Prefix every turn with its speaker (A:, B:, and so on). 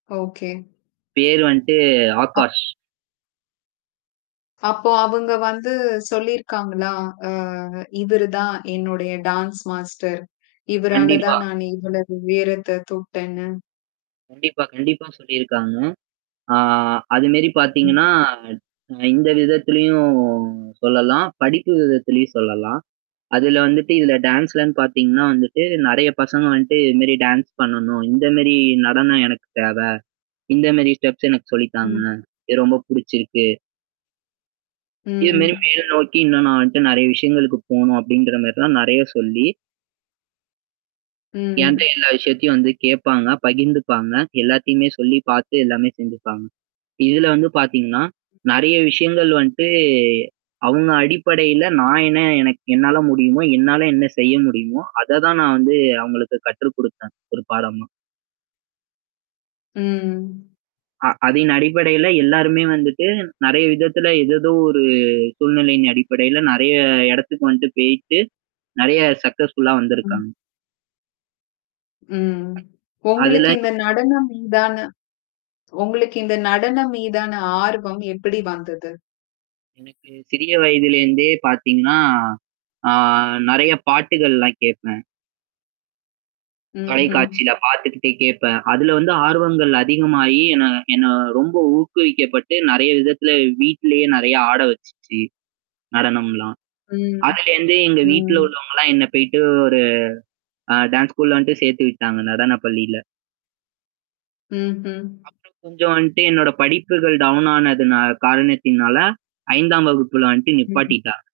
A: Okay.
B: பெயர் வந்துட்டு
A: அ.
B: ஆகாஷ்.
A: அப்போ அவங்க வந்து சொல்லியிருக்காங்களா? அ இவரு தான் என்னுடைய டான்ஸ் மாஸ்டர். இவரால
B: கண்டிப்பா.
A: தான் நான் இவ்வளவு உயரத்த தொட்டேன்னு.
B: கண்டிப்பா, கண்டிப்பா சொல்லியிருக்காங்க. ஆ அதுமாரி
A: ம்.
B: பாத்தீங்கன்னா. அ இந்த விதத்திலயும் சொல்லலாம். படிப்பு விதத்திலயும் சொல்லலாம். அதுல வந்துட்டு இதுல டான்ஸ்லன்னு பாத்தீங்கன்னா வந்துட்டு நெறைய பசங்க வந்துட்டு இதுமரி டான்ஸ் பண்ணணும். இந்த மாரி நடனம் எனக்கு தேவை. இந்த மாரி ஸ்டெப்ஸ் எனக்கு சொல்லி தாங்க.
A: ம்.
B: இது ரொம்ப புடிச்சிருக்கு. இது மாரி
A: ம்.
B: மேல் நோக்கி, இன்னும் நான் வந்துட்டு நெறைய விஷயங்களுக்கு போணும் அப்டின்ற மாரிலாம் நெறைய சொல்லி என்ட்ட
A: ம்.
B: எல்லா விஷயத்தையும் வந்து கேட்பாங்க. பகிர்ந்துப்பாங்க. எல்லாத்தையுமே சொல்லி பாத்து எல்லாமே செஞ்சுப்பாங்க. இதுல வந்து பாத்தீங்கன்னா. நெறைய விஷயங்கள் வந்துட்டு, அவங்க அடிப்படையில நான் என்ன எனக்கு என்னால முடியுமோ? என்னால என்ன செய்ய முடியுமோ? அத தான் நான் வந்து அவங்களுக்கு கற்று குடுத்தேன். ஒரு பாடமா.
A: ம்.
B: அ அதன் அடிப்படையில எல்லாருமே வந்துட்டு நெறைய விதத்துல ஏதேதோ ஒரு சூழ்நிலையின் அடிப்படையில நெறைய இடத்துக்கு வந்துட்டு போயிட்டு, நெறைய சக்ஸஸ்ஃபுல்லா
A: ம்.
B: வந்திருக்காங்க.
A: ம். உங்களுக்கு
B: அதுல.
A: இந்த நடனம் மீதான உங்களுக்கு இந்த நடனம் மீதான ஆர்வம் எப்படி வந்தது?
B: எனக்கு சிறிய வயதிலருந்தே பாத்தீங்கன்னா. ஆ நெறைய பாட்டுகள்லாம் கேப்பேன்.
A: ம்ஹ்ம்.
B: தொலைக்காட்சில பாத்துக்கிட்டே கேட்பேன். அதுல வந்து ஆர்வங்கள் அதிகமாகி என்ன என்ன ரொம்ப ஊக்குவிக்கப்பட்டு நெறைய விதத்தில வீட்லேயே நெறைய ஆட வச்சுச்சு. நடணம்லாம்.
A: ம்.
B: அதுலேருந்து எங்க வீட்ல
A: ம்.
B: உள்ளவங்கலாம் என்ன போயிட்டு ஒரு, ஆ டான்ஸ் ஸ்கூல வந்துட்டு சேர்த்து விட்டாங்க. நடன பள்ளில.
A: ம்ஹ்ம்.
B: அப்புறம் கொஞ்சம் வந்துட்டு என்னோட படிப்புகள் டவுன் ஆனதுனால காரணத்தினால. 5 வகுப்புல வந்துட்டு
A: ம்ஹ்ம்.
B: நிப்பாட்டிட்டா